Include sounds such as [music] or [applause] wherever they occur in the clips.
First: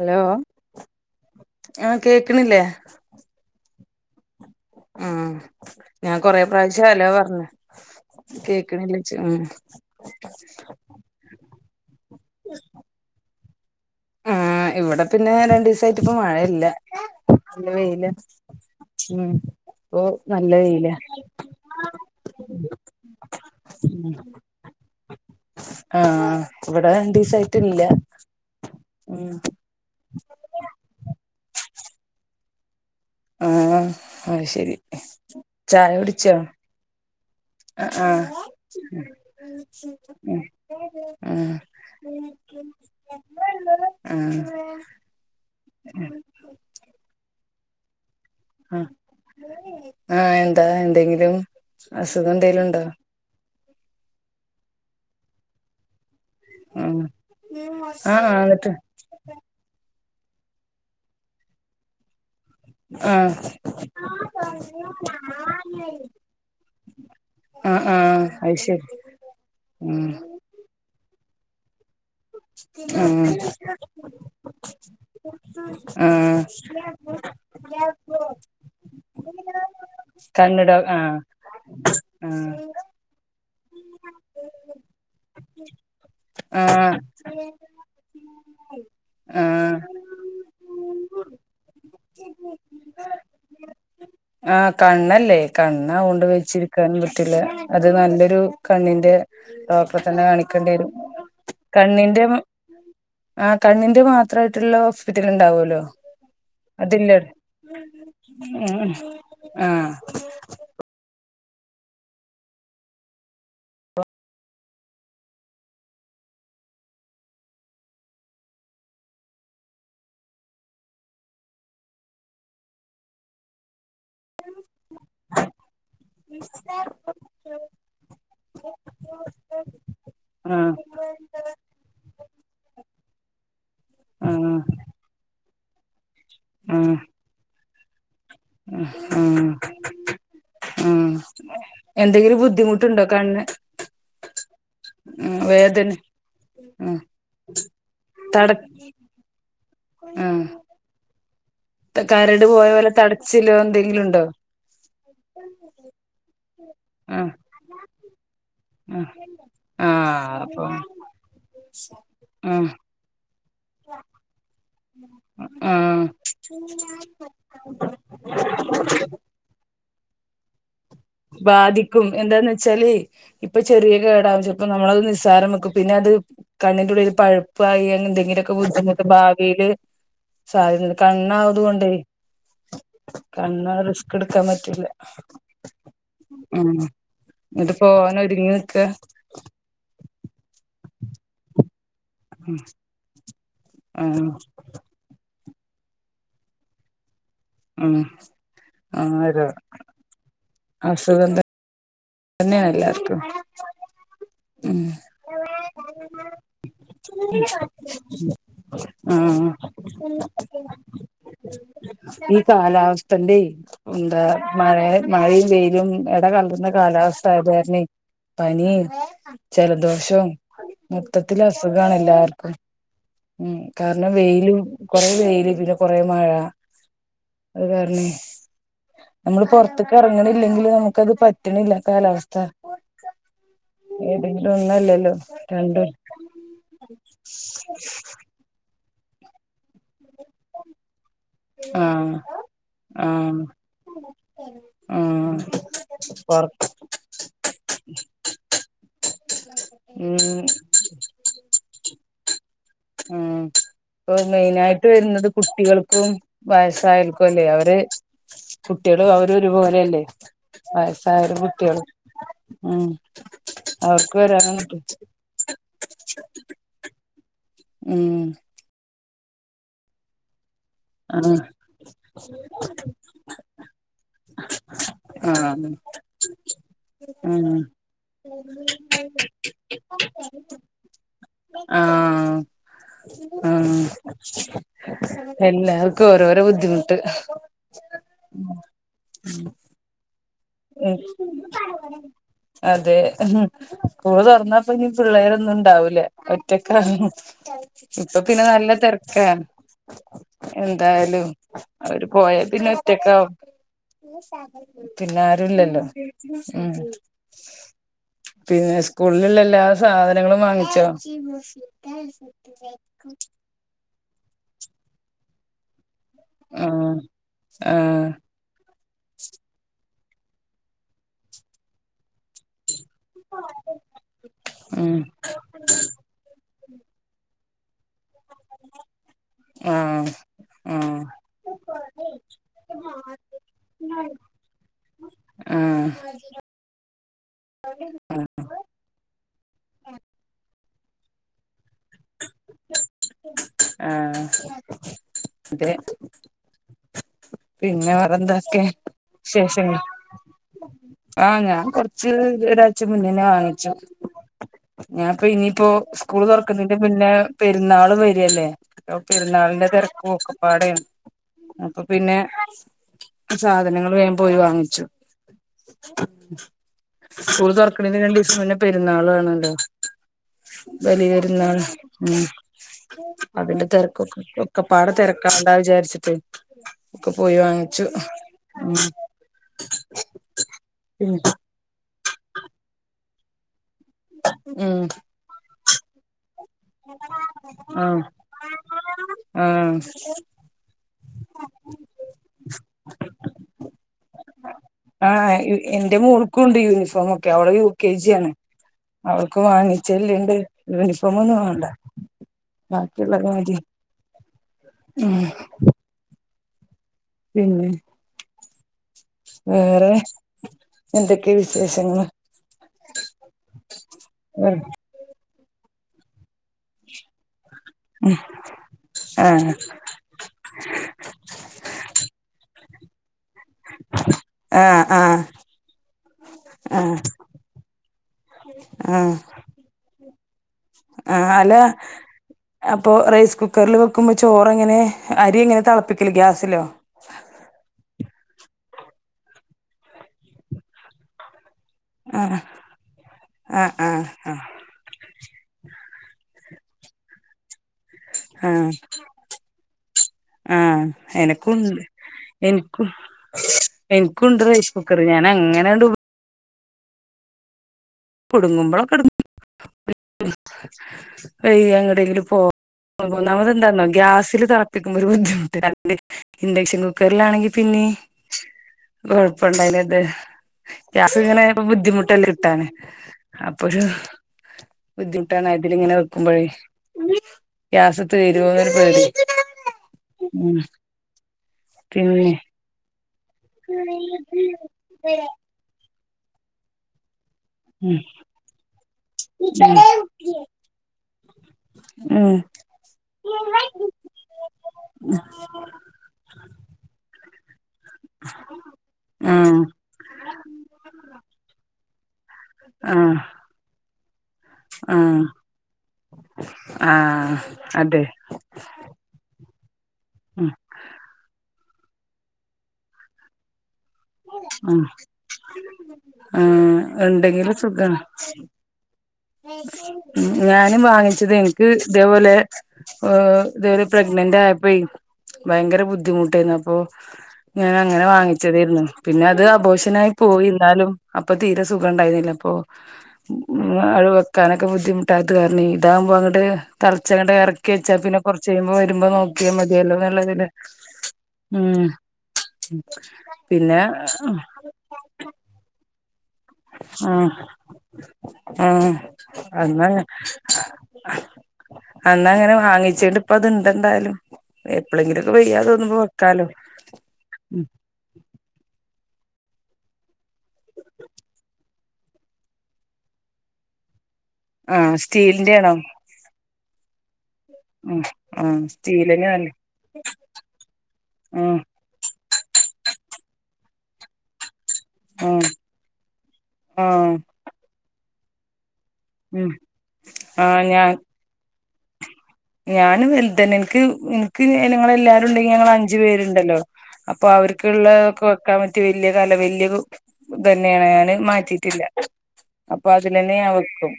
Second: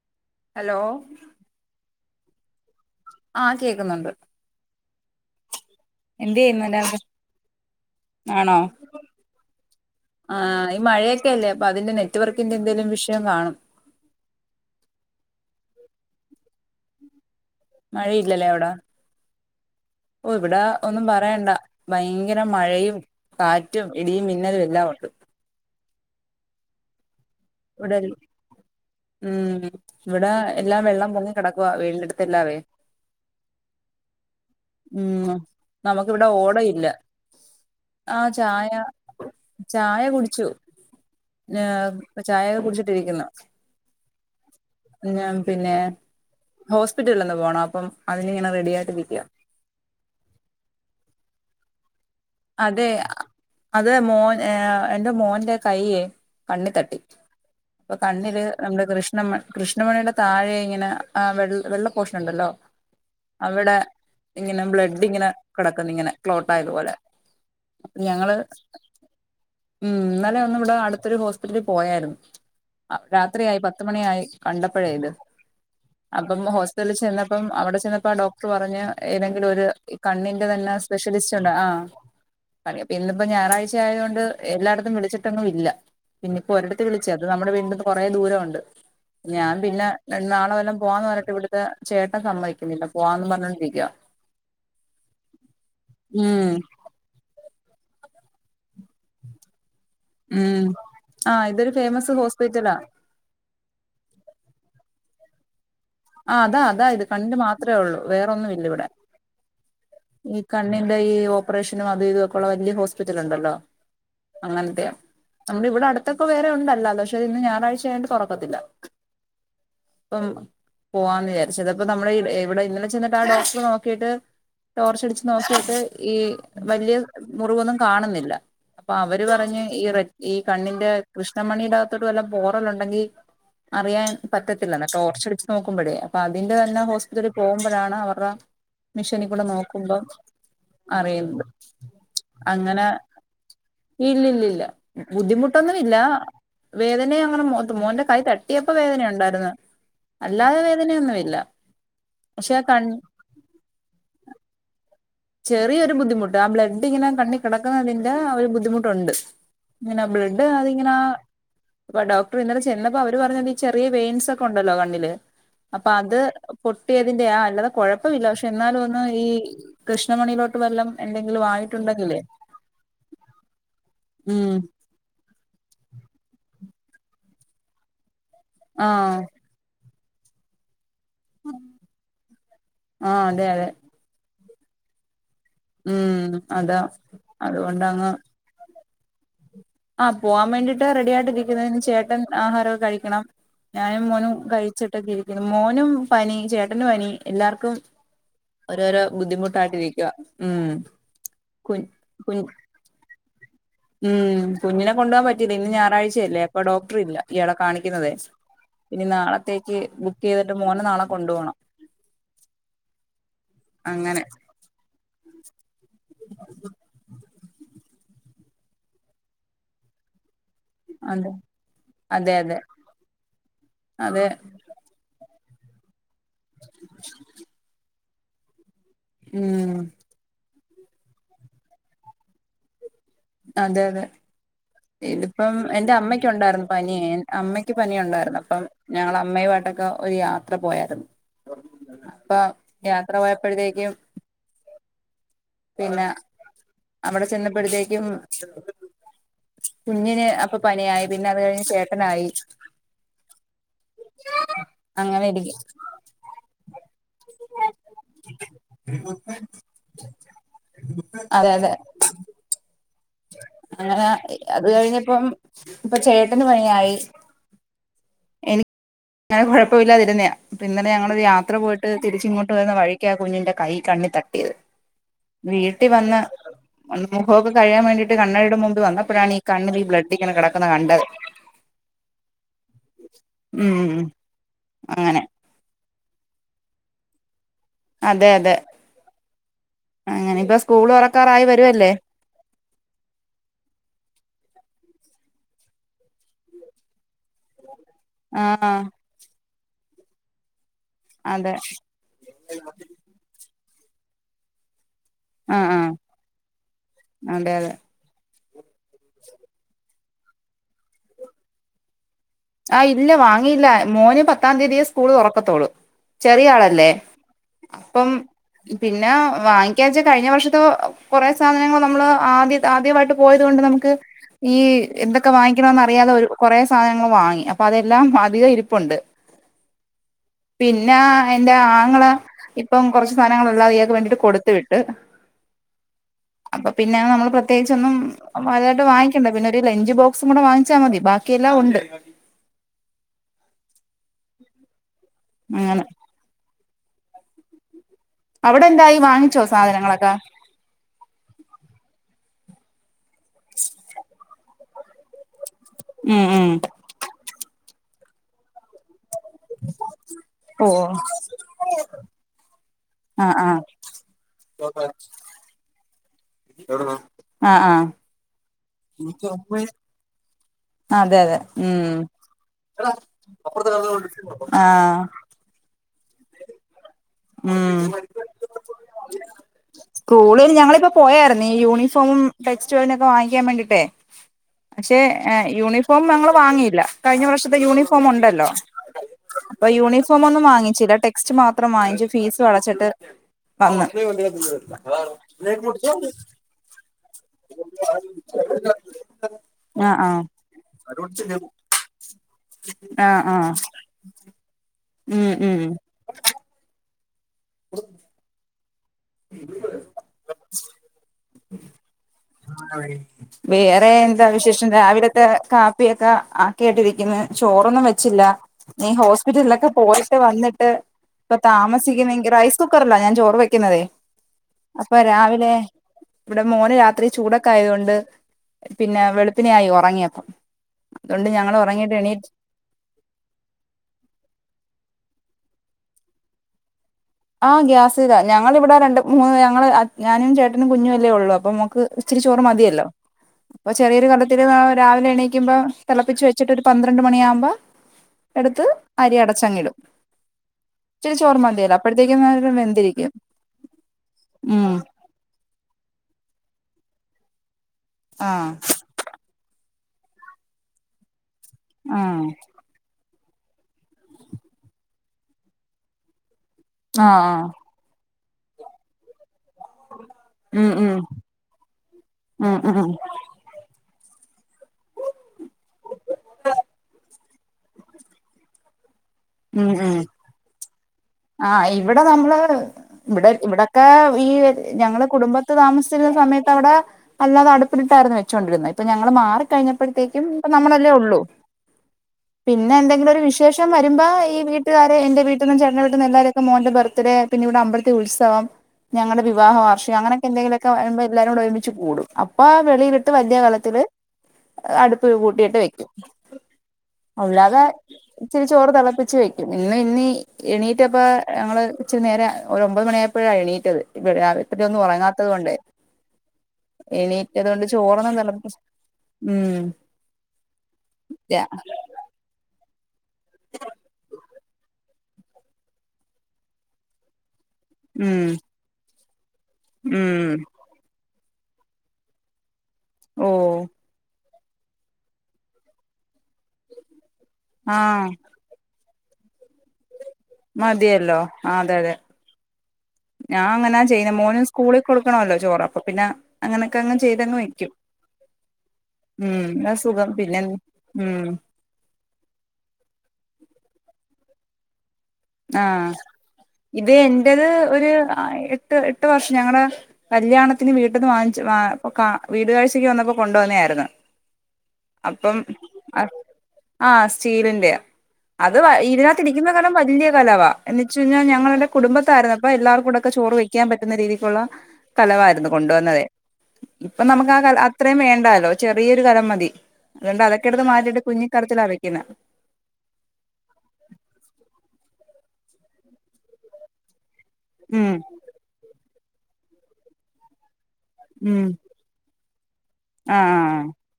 Hello hello ആ കേക്കണില്ലേ ആഹ് കേക്കുന്നുണ്ട്. ആഹ് ഞാൻ എന്ത് കൊറേ പ്രാവശ്യം ചെയ്യുന്നുണ്ടായിരുന്നു ഹലോ പറഞ്ഞ് ആണോ കേക്കണില്ല ച്ച് അപ്പോ അതിൻ്റെ നെറ്റ് വർക്കിന്റെ എന്തേലും വിഷയം കാണും. ആഹ് ഇവിടെ പിന്നെ രണ്ടു ദിവസായിട്ട് ഇപ്പ മഴയില്ല. നല്ല വെയില മഴയില്ലല്ലേ അവിട ഉം ഇപ്പൊ ഓ നല്ല ഇവിടെ വെയില ഒന്നും പറയണ്ട ഭയങ്കര മഴയും കാറ്റും ഉം ഇടിയും മിന്നലും എല്ലാവൊണ്ട്. ആഹ് ഇവിടെ രങ്ങീസാ ട്ടില്ല. ഇവിടെ ഉം ഇവിടെ എല്ലാം വെള്ളം പൊങ്ങി കിടക്കുവ വീടിനടുത്തെൽ [unintelligible] ആഹ്. ആഹ് ശരി ഉം ചായ നമുക്കിവിടെ കുടിച്ചോ ഓടയില്ല ആഹ് ചായ കുടിച്ചു ആഹ് ഉം ഏഹ് ചായയൊക്കെ കുടിച്ചിട്ടിരിക്കുന്നു ഉം പിന്നെ ഉം. പ്പം അതിന് ഇങ്ങനെ റെഡിയായിട്ട് ഇരിക്കുവാ ആഹ് എന്താ എന്തെങ്കിലും അസുഖം എന്തേലും ഉണ്ടോ അതെ അത് മോൻ ഏ എന്റെ മോന്റെ കയ്യേ കണ്ണി തട്ടി അപ്പൊ ആഹ് ആഹ് ആഹ് കണ്ണില് എന്നിട്ട് നമ്മുടെ കൃഷ്ണമ കൃഷ്ണമണീടെ താഴെ ഇങ്ങനെ ആ വെള്ള വെള്ള പോഷൻ ഉണ്ടല്ലോ ആഹ് അവിടെ ഇങ്ങനെ ബ്ലഡ് ഇങ്ങനെ കിടക്കുന്നു ഇങ്ങനെ ക്ലോട്ട് ആയതുപോലെ. ആഹ് ആഹ് ഞങ്ങള് അത് ശരി ഉം ഇന്നലെ ഒന്ന് ഇവിടെ അടുത്ത് ര് ഹോസ്പിറ്റല് പോയായിരുന്നു ഉം രാത്രിയയി പത്തുമണിയായി കണ്ടപ്പോഴേ ഇത് ആഹ് അപ്പം ഹോസ്പിറ്റലിൽ ചെന്നപ്പം അവിടെ ചെന്നപ്പോ ആ ഡോക്ടർ പറഞ്ഞ് ഏതെങ്കിലും ഒരു കണ്ണിന്റെ കണ്ണ് തന്നെ ഡോ ആഹ് സ്പെഷ്യലിസ്റ്റ് ഉണ്ട് ആഹ്. ആഹ് [unintelligible] ഇന്ന് ഇപ്പൊ ഞായറാഴ്ച ആയതുകൊണ്ട് എല്ലായിടത്തും വിളിച്ചിട്ടങ്ങും ഇല്ല. പിന്നിപ്പൊ ഒരിടത്തു ആഹ് വിളിച്ചു അത് നമ്മടെ വീടിൻ്റെ തൊട് കൊറേ ദൂരമുണ്ട് ഞാൻ ആഹ് പിന്നെ നാളെ വല്ലോം പോവാന്ന് പറഞ്ഞിട്ട് ഇവിടുത്തെ ചേട്ടൻ സമ്മതിക്കുന്നില്ല പോവാന്ന് പറഞ്ഞോണ്ടിരിക്കുക. ആഹ് കണ്ണല്ലേ കണ്ണ് അതൊണ്ട് ഉം വെച്ചിരിക്കാനും പറ്റ് റ്റില്ല അത് നല്ലൊരു കണ്ണിന്റെ ഇപ്പത്തന്നെ ഉം കാണിക്കേണ്ടി വരും ആഹ് ഇതൊരു ഫേമസ് കണ്ണിന്റെ ഹോസ്പിറ്റലാ ആഹ് കണ്ണിന്റെ മാത്രായിട്ടുള്ള ഹോസ്പിറ്റൽ ഉണ്ടാവുമല്ലോ. ആഹ് അതാ അതാ ഇത് കണ്ണ് മാത്രേ ഉള്ളൂ വേറൊന്നും ഇല്ല ഇവിടെ ഉം ആഹ് ഈ കണ് കണ്ണിന്റെ ഈ ഓപ്പറേഷനും അത് ഇതുവൊക്കെ ഉള്ള വലിയ ഹോസ്പ്പിറ്റലുണ്ടല്ലോ അങ്ങനത്തെയാ നമ്മുടെ ഇവിടെ അടുത്തൊക്കെ വേറെ ഉണ്ട് അല്ല പക്ഷെ ഇന്ന് ഞായറാഴ്ച അയത് കൊണ്ട് തൊറക്കത്തില്ല അപ്പം പോവാന്ന് വിചാരിച്ചത് അപ്പോ നമ്മുടെ ഇവിടെ ഇന്നലെ ചെന്നിട്ട് ആ ഡോക്ടർ നോക്കിയിട്ട് ടോർച്ചടിച്ച് നോക്കിയിട്ട് ഈ വലിയ മുറിവൊന്നും കാണുന്നില്ല അപ്പൊ അവര് പറഞ്ഞ് ഈ റെറ്റ് ഈ ആഹ് കണ്ണിന്റെ കൃഷ്ണമണീടകത്തോട്ട് വല്ല കോറല്ണ്ടെങ്കി അറിയാൻ ആഹ് പറ്റത്തില്ലാ ടോർച്ച് അടി നോക്കുമ്പോഴേ അപ്പൊ അതിന്റെ തന്നെ ആഹ് ഹോസ്പിറ്റലിൽ പോകുമ്പോഴാണ് അവർ ആഹ് ടെമിഷനിൽ കൂടെ നോക്കുമ്പോം ആഹ് അറിയുന്നത് എന്തെങ്കിലും അങ്ങനെ ബുദ്ധിമുട്ടുണ്ടോ കണ്ണ് ഇല്ലല്ലല്ല വേദന ബുദ്ധിമുട്ടൊന്നുമില്ല ആഹ് വേദന അങ്ങനെോ മോന്റെ കൈ തട തട്ടിയപ്പോ വേദനയ ഉണ്ടായിരുന്നു ആഹ് അല്ലാതെ വേദനയെന്ന് ഇല്ല കരട് പോയ പോലെ തടച്ചിലോ എന്തെങ്കിലുംണ്ടോ ചെറിയൊരു ബുദ്ധിമുട്ട് ആ ബ്ലഡ് ഇങ്ങനെ കണ്ണിൽ കടക്കുന്നതിന്റെ ഒരു ആഹ് ബുദ്ധിമുട്ടുണ്ട് ഇങ്ങനെ ആഹ് ബ്ലഡ് അപ്പൊ അതിങ്ങനെ ഡോക്ടർ ഇന്നലെ ആഹ് ചെന്നപ്പോ അവര് പറഞ്ഞത് ചെറിയ വെയിൻസ് ഒക്കെ ഉണ്ടല്ലോ കണ്ണില് അപ്പൊ ആഹ് അത് പൊട്ടിയതിന്റെ ആ അല്ലാതെ കൊഴപ്പ ഇില്ല പക്ഷെ എന്നാലും ഒന്ന് ഈ കൃഷ്ണമണിയിലോട്ട് വെള്ളം ബാധിക്കും എന്താന്ന് വെച്ചാല് ഇപ്പൊ ചെറിയൊ കേടാവകും ഉം ചിലപ്പോ നമ്മളത് നിസ്സാരം വെക്കും പിന്നെ അത് കണ്ണിന്റെ ഉളളിൽ പഴുപ്പായി അങ്ങനെ ന്തെങ്കിലും ബുദ്ധിമുട്ട് ആഹ് ഭാവിയില് സാദ്യദകൾ കണ്ണ് അവത്കൊണ്ട് ആഹ് അതെ അതെ കണ്ണ്റിസ്ക് ഇടു ക്കാൻ പറ്റുലാ ഉം ഉം അതാ എന്നിട്ട് അതുകൊണ്ടങ്ങ് പോവാനൊങ്ങി നിക്കാ ആ പോവാൻ വേണ്ടിയിട്ട് റെഡിയയിട്ടിരിക്കുന്നതിന് ചേ ചോട്ടൻ ആഹാരക്കെ കഴിക്കണം ഞാനും ആഹ് മോനും കഴിച്ചിട്ടൊകെ ഇരിക്കാ പിന്നെ മോനുംപനി ചേട്ടനുംപനി എല്ലാവർക്കും ആഹ് ഓരോരോ ആഹ് ഒരു ബുദ്ധിമുട്ടായിട്ടിരി കാ ഉം കുൻ തന്നെയല്ലാർക്കും ഉം കുഞ്ഞിനെ കൊണ്ടു പോവാൻ പറ്റിയില്ല ഇന്ന് ഞായറാഴ്ചയല്ലേ അപ്പൊ ഡോക്ടർ ഇല്ല ഇയാളെ കാണിക്കുന്നത്ഇനി ആഹ് നാളത്തേക്ക് ബുക്ക് ചെയ്തിട്ട് മോന നാളെ കൊണ്ടു പോകണം ഈ കാലാവസ്ഥന്റെ അങ്ങനെ വരും [unintelligible] കാലാവസ്ഥ ആതാണെ പനിം ജലദോഷോം അതെ മൊത്തത്തിൽ അസുഖാണ് അതെ എല്ലാർക്കും അതെ ഉം കാരണം അതെ വെയിലും കൊറെ വെയില് പിന്നെ കൊ റെ മഴ അത് കാരണെ നമ്മള് ഉം പൊറത്തക്ക് ഇറങ്ങണില്ലെങ്കില് നമു ക്കത് പ റ്റണില്ല കാലാവസ്ഥ. അതെ അതെ ഏതെങ്കിലും ഒന്നല്ലല്ലോ ഇതിപ്പം രണ്ടും എന്റെ അമ്മയ്ക്ക് ഉണ്ടാരുന്നു പനി അമ്മയ്ക്ക് പനി ഉണ്ടാരുന്നു അപ്പം ഞങ്ങള് അമ്മയുമായിട്ടൊക്കെ ഒരു യാത്ര പോയാരുന്നു ആഹ് അപ്പൊ യാത്ര ആഹ് പോയപ്പോഴത്തേക്കും ആഹ് പിന്നെ പൊർ അവിടെ ചെന്നപ്പോഴത്തേക്കും കുഞ്ഞിന് ഉം അപ്പൊ പനിയായി പിന്നെ അത് കഴിഞ്ഞ് ചേ ട്ടനായി ഉം ഇപ്പൊ മെയിനായിട്ട് അങ്ങനെ വരുന്നത് ഇരിക്കും കുട്ടികൾക്കും വയസായവർക്കുവല്ലേ അവര് കുട്ടികളും അവരും ഒരുപോലെയല്ലേ വയസായരും അതെ അതെ കുട്ടികളും ഉം അങ്ങനെ അവർക്ക് വരാൻ അത് പറ്റും കഴിഞ്ഞപ്പം ഇപ്പൊ ചേട്ടന് പനിയായി ഉം ഞങ്ങള് കൊഴപ്പമില്ലാതിരുന്നെയാ അപ്പോ ഇന്നലെ ഞങ്ങളൊരു ആഹ് യാത്ര പോയിട്ട് തിരിച്ച് ഇങ്ങോട്ട് വരുന്ന വഴിക്കാ കുഞ്ഞിന്റെ കൈ കണ്ണിൽ തട്ടിയത് ആഹ് വീട്ടിൽ വന്ന് ഒന്ന് മുഖമൊക്കെ ഉം കഴുകാൻ വേണ്ടിട്ട് കണ്ണാടിയുടെ മുൻപിൽ വന്നപ്പോഴാണ് ഈ കണ്ണില് ഈ ബ്ലഡിങ്ങനെ കെടക്കുന്ന കണ്ടത് ഉം അങ്ങനെ എല്ലാർക്കും ഓരോരോ ബുദ്ധിമുട്ട് അതെ ഉം അതെ ഉം അങ്ങനെ ഇപ്പൊ സ്കൂൾ ഏ തുറക്കാറായി വരുവല്ലേ അതെ സ്കൂള് തൊറന്നാ അപ്പൊ ഇനി പിള്ളേരൊന്നും ഉണ്ടാവൂല ഒറ്റക്ക് [unintelligible] ഇപ്പൊ പിന്നെ നല്ല ആഹ് തെരക്കാണ് എന്തായാലും അതെ അവര് പോയ പിന്നെ ഒറ്റക്കാവും പിന്നെ ആഹ് റ്റൂല്ലല്ലോ ആഹ് ഉം അതെ അതെ പിന്നെ സ്കൂളില്ള്ള എല്ലാ സാധനങ്ങളും വാങ്ങിച്ചോ? ആഹ് ഇല്ല വാങ്ങീല്ല മോന് പത്താം തീതിയെ സ്കൂള് തുറക്കത്തൊളൂ ചെറിയ ആളല്ലേ ആഹ് അപ്പം ആഹ് പിന്നെ വാങ്ങി ത്യേകിച്ച് കഴിഞ്ഞ വർഷത്തെ കുറേ സാധനങ്ങൾ നമ്മള് ആദ്യ ആദ്യമായിട്ട് പോയത് കൊണ്ട് നമുക്ക് ഈ ഉം എന്തെക്കെ വാങ്ങിക്കണന്ന് അറിയാതെഒരു കൊറേ സാധനങ്ങൾ വാങ്ങ് അപ്പ അതെ ല്ലാം അധിക ഇരിപ്പുണ്ട് ആഹ് പിന്നെ ആഹ് എന്റെ ആങ്ങള ഇപ്പം കൊറച്ച് സാധനങ്ങളെല്ലാം ഇയാക്ക് വേണ്ടിട്ട് കൊടുത്ത് വിട്ട് ആഹ് അപ്പ പിന്നെ നമ്മൾ പ്രത്യേകിച്ചന്നും വാങ്ങിക്കണ്ട പിന്നെരു ലഞ്ച് ബോക്സും കൂടെവാങ്ങ ച്ചാ മതി ബാക്കിയെല്ലാം ഒണ്ട് ആ തെ അങ്ങനെ പിന്നവർ അവിടെയെന്തായി വാങ്ങിച്ചോ സാധനങ്ങളൊക്കെ ആ ഞാൻ കൊറച്ച് ഒരാഴ്ച മുന്നെ ഞാൻ വാങ്ങിച്ചു ഞാപ്പം ഇനിം ഇപ്പോ സ്കൂൾ ഉം ഉം തൊർക്കുന്നേന്റെ മുന്നെ പെ ര്ന്നാളും വരെല്ലേ പെര്ന്നാളിന്റെ തെരക്കും ഓ ഒക്കെപ്പാടെണ് അപ്പൊ പിന്നെ ആഹ് ആഹ് സാധനങ്ങള് വേം പോയി വാങ്ങിച്ചു ഉം സ്കൂള് ആഹ് ആഹ് തൊർക്കണേന്റെ രണ്ടീസം മുന്നേ പെരുന്നാളു ആണല്ലോ അതെ അതെ വലിയര്ന്നാള് ഉം അതിന്റെ തെരക്കൊക്ക് ഒക്കപ്പാടെ ആഹ് തെരക്കണ്ടാ വിചാരിച്ച് [unintelligible] ഒക്ക പോയി വാങ്ങിച്ചു ഉം ഉം സ്കൂളിൽ ഞങ്ങളിപ്പോ പോയായിര്ന്നേ ഈ യൂ ണിഫോമും ടെക്സ്റ്റ്, പെനൊക്കെ വാങ്ങിയ്ക്കാ വേണ്ടിട്ടേ ഉം പക്ഷെ ഏ യൂണി പ്പോവും ഞങ്ങളോ വാങ്ങിയില്ല കഴിഞ്ഞ വർഷത്തെ ആഹ് യൂണിഫോമൊണ്ടല്ലോ അപ്പം ആഹ് യൂണിഫോമൊന്നും വാങ്ങിച്ചില്ല ടെക് സ്റ്റ് മാത്രം വാങ്ങിച്ചു ഫീസ് വളച്ചിട്ട് വന്ന് ആ ഏ യു എന്റെ മോൾക്കുണ്ട് യൂണിഫോമൊക്കെ അവള് യു കെ ജിയാണ്. അവൾക്കു ആഹ് ആഹ് വാങ്ങിച്ചല്ലേണ്ട് യൂണിഫോമൊന്നും വാണ്ട ആഹ് ബാക്കിയിള്ളത് ആഹ് മതി ഉം ഉം പിന്നെ വേറെ എന്തൊക്കെ വിശേഷങ്ങള് വേറെ എന്താ ഉം വിശേഷം രാവിലെ ദേ കാപ്പിയൊക്കെ ആക്കിയിട്ടിരിക്കിന്ന് ചോറൊന്നും വെച്ചില്ല ഇനി ആഹ് ഹോസ്പിറ്റലൊക്കെ പോയിട്ട് വന്നിട്ട് ഇപ്പ താമസിക്കിന്നുവെങ്കി റൈസ് കുക്കറിലാ ഞാൻ ചോറ് വെക്കുന്നതേ ആഹ് അപ്പൊ ആഹ് രാവിലെ ഇവിടെ മോന് ആഹ് രാത്രി ചൂടൊക്കെ ആയതുകൊണ്ട് പിന്നെ വെളുപ്പിനെ ആയി ഉറങ്ങിയപ്പം ആ അതുകൊണ്ട് ഞങ്ങൾ അല്ല ഉറങ്ങിയിട്ട് എണീറ്റ് അപ്പൊ റൈസ് കുക്കറിൽ വെക്കുമ്പോ ചോറ് എങ്ങനെ അരി എങ്ങനെ തിളപ്പിക്കല് ഗ്യാസിലോ ആ ഗ്യാസിലാ ഞങ്ങൾ ഇവിടെ രണ്ട് മൂന്ന് ഞങ്ങള് ഞാനും ചേട്ടനും കുഞ്ഞും അല്ലേ ഉള്ളൂ അപ്പൊ ഇച്ചിരി ആഹ് ചോറ് മതിയല്ലോ അപ്പൊ ആഹ് ആഹ് ചെറിയൊരു ആഹ് കലത്തില് രാവിലെ എണ്ണി തിളപ്പിച്ച് വെച്ചിട്ട് ഒരു പന്ത്രണ്ട് മണിയാകുമ്പോ എടുത്ത് ആഹ് അരി അടച്ചങ്ങിടും ആഹ് ഇച്ചിരി ചോറ് മതിയല്ലോ എനക്കുണ്ട് അപ്പോഴത്തേക്കും നല്ല എനിക്കും വെന്തിരിക്കും എനിക്കുണ്ട് ഉം റൈസ് കുക്കർ ഞാൻ അങ്ങനണ്ട് ആഹ് [unintelligible] [unintelligible] എവിടെങ്കിലും ആഹ് പോ ഒന്നാമത്എന്താണോ ഗ്യാസിൽ തിളപ്പിക്കുമ്പോ ഒരു ബുദ്ധിമുട്ട് [unintelligible] ഇൻഡക്ഷൻ ആഹ് ആഹ് കുക്കറിലാണെങ്കിൽ പിന്നെ [unintelligible] ഉം ഉം രാത്രിയിൽ ഇങ്ങനെ ബുദ്ധിമുട്ടല്ലേ ഉം കിട്ടാന് ഉം അപ്പഴും ബുദ്ധിമുട്ടാണ് അതിൽ ഇങ്ങനെ വെക്കുമ്പോഴേ ഗ്യാസ് തിരുവോ എന്ന് പേടി ഉം ഉം ഉം ആ ഇവിടെ പിന്നെ നമ്മള് ഇവിടെ ഇവിടൊക്കെ ഈ ഞങ്ങള് കുടുംബത്ത് താമസ സമയത്ത് അവിടെ അല്ലാതെ ഉം അടുപ്പിലിട്ടായിരുന്നു വെച്ചോണ്ടിരുന്നത് ഇപ്പൊ ഞങ്ങള് മാറികഴിഞ്ഞപ്പോഴത്തേക്കും ഇപ്പം നമ്മളല്ലേ ഉള്ളൂ ഉം പിന്നെ എന്തെങ്കിലും ഒരു വിശേഷം വരുമ്പോ ഈ വീട്ടുകാരെ എന്റെ വീട്ടിൽനിന്നും ചേട്ടന്റെ വീട്ടീന്നും എല്ലാരുമൊക്കെ മോന്റെ ബർത്ത്ഡെ പിന്നെ ഇവിടെ അമ്പ ഉത്സവം ഞങ്ങളുടെ ഉം വിവാഹവാർഷികം അങ്ങനെക്കെ എന്തെങ്കിലൊക്കെ വരുമ്പോ എല്ലാരും കൂടെ ഒരുമിച്ച് കൂടും അപ്പൊ ആ ആഹ് വെളിയിലിട്ട് ആഹ് വലിയ കലത്തില് അടുപ്പ് ആഹ് കൂട്ടിയിട്ട് വെക്കും ആഹ് അല്ലാതെ അതെ ഇ ചോറ് തിളപ്പിച്ച് വെക്കും ഇന്ന് ഇനി ഉം എണീറ്റപ്പോ ഞങ്ങള് കൊച്ച് നേര ഒമ്പത് മണിയായപ്പോഴാ എഴണീറ്റത് രാവിലെ ത്തിരി ഉം ഒന്നും ഉറങ്ങാത്തത് കൊണ്ടേ ആ എണീറ്റതുകൊണ്ട് ചോറന്നും തിലളപിച് ഉ ഞാനും വാങ്ങിച്ചത് എനിക്ക് ഇതേപോലെ ഉ ഓ ഇതരു പ്രഗ്നന്റ് ആയപോ വൈ ഭയങ്കര ബുദ്ധിമുട്ടായിന്നപ്പോ ഞാൻ അങ്ങനെ ഉം വാങ്ങിച്ചതരുന്നു പിന്നത് അത് അബോഷനായി ഉം പോയി എന്നാലും അപ്പൊ തീരെ സുഖം ഉണ്ടായിരുന്നില്ല പ്പൊ ഓ വെക്കാനൊക്കെ ബുദ്ധിമുട്ടായത് കാരണെ ഇതാകുംമ്പോ അങ്ങട്ട് തൾ കുറച്ചുങ്ങട്ട് ഇറക്കി വെച്ചാ ആഹ് പിന്ന കുറച്ച് കഴുമ്പോ വരുമ്പോ നോക്കിയാ മതിയല്ലോ നല്ലേ മതിയല്ലോ അതെ അതെ ഞാൻ അങ്ങനാ പിന്നെ ചെയ്യുന്ന മോന് സ്കൂളിൽ കൊടുക്കണല്ലോ ചോറ് അപ്പൊ പിന്നെ അങ്ങനൊക്കെ അങ്ങ് ആഹ് ചെയ്തങ്ങ് വെക്കും ആഹ് ഉം അതാ അന്ന് അങ്ങനെ സുഖം പിന്നെ ഉം അന്ന് അങ്ങനെ വാങ്ങിചിട്ട് ഇപ്പ അത്ണ്ട് എന്തായാലും എ ആഹ് ഇത് എന്റത് ഉം ഒരു എട്ട് എ എട്ടു വർഷം ഞങ്ങളടെ കല്യാണത്തിന് വീട്ടിൽന്ന് വാങ്ങിച്ച വീടുകാഴ്ചക്ക് വന്നപ്പോ കൊണ്ടുവന്നായിരുന്നു ആഹ് സ്റ്റീലിന്റെ ആണോ ആ സ്റ്റീലിന്റെ ഉം ആ അത് ആഹ് ഇതിനകത്ത് സ്റ്റീലന്നെ ഇരിക്കുന്ന നല്ലെ കലം വലിയ [unintelligible] എനിച്ചു ഞാൻ ആഹ് ഞങ്ങളുടെ കുടുംബതാരുന്നു എല്ലാര് കൊടുക്ക ഒക്കെ ചോറ് വക്കാൻ പറ്റുന്ന രീതിക്കുള്ള കലവായിരുന്നു ആഹ് കൊണ്ടുവന്നതെ ഇപ്പൊ ആഹ് നമുക്ക് ആ കലം അത്രയും വേ [unintelligible] ചെറിയൊരു കലം മതി ഉം അതൊണ്ട് അതൊക്കെടുത്ത് ആഹ് മാറ്റിയിട്ട് കുഞ്ഞിക്കലത്തില വെ പിന [unintelligible] ഞാൻ വലുതന്നെ നിക്ക് നിക്ക് നിങ്ങള എല്ലാരും ഉണ്ടെങ്കിൽ ഞങ്ങള് അഞ്ച് പേരുണ്ടല്ലോ അപ്പൊ ഉം അവർക്കുള്ളതൊക്കെ വെക്കാൻ പറ്റ വല്യ കലം വല്യ കു ഞൻ ഉം മാറ്റിട്ടില്ല അപ്പൊ ആഹ് അതിൽന്നെ ഞാൻ ആഹ് വെക്കും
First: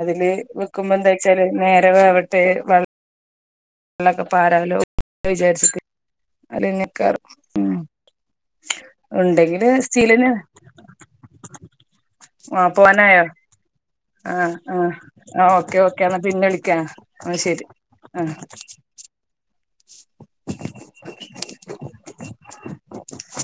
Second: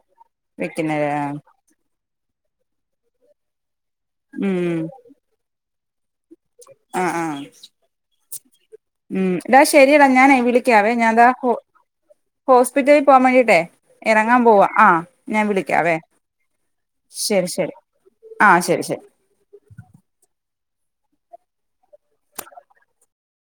അതില് വെക്കുമ്പോ വെക്കുന്നല്ലേ എന്താ ആഹ് വെച്ചാല് നേരെ വേവ [unintelligible] [unintelligible] ഉം പാരാലോ വിചാരിച്ചിട്ട് ആഹ് ആഹ് [unintelligible] ഉം ന്നാ ഉണ്ടെങ്കില് ശരിയടാ സ്റ്റീലിന് ഞാനെ വിളിക്കാവേ ഞാൻതാ ഹോ ആ ഹോസ്പിറ്റലിൽ പോവാൻ പോവാനായോ വേണ്ടിട്ടേ ആ ആ ആ ഓക്കെ ഓക്കെ എന്നാ പിന്ന വിളിക്കാ ആ ശരി ശെരി ശരി ആഹ് ശരി ശരി ആ [inaudible]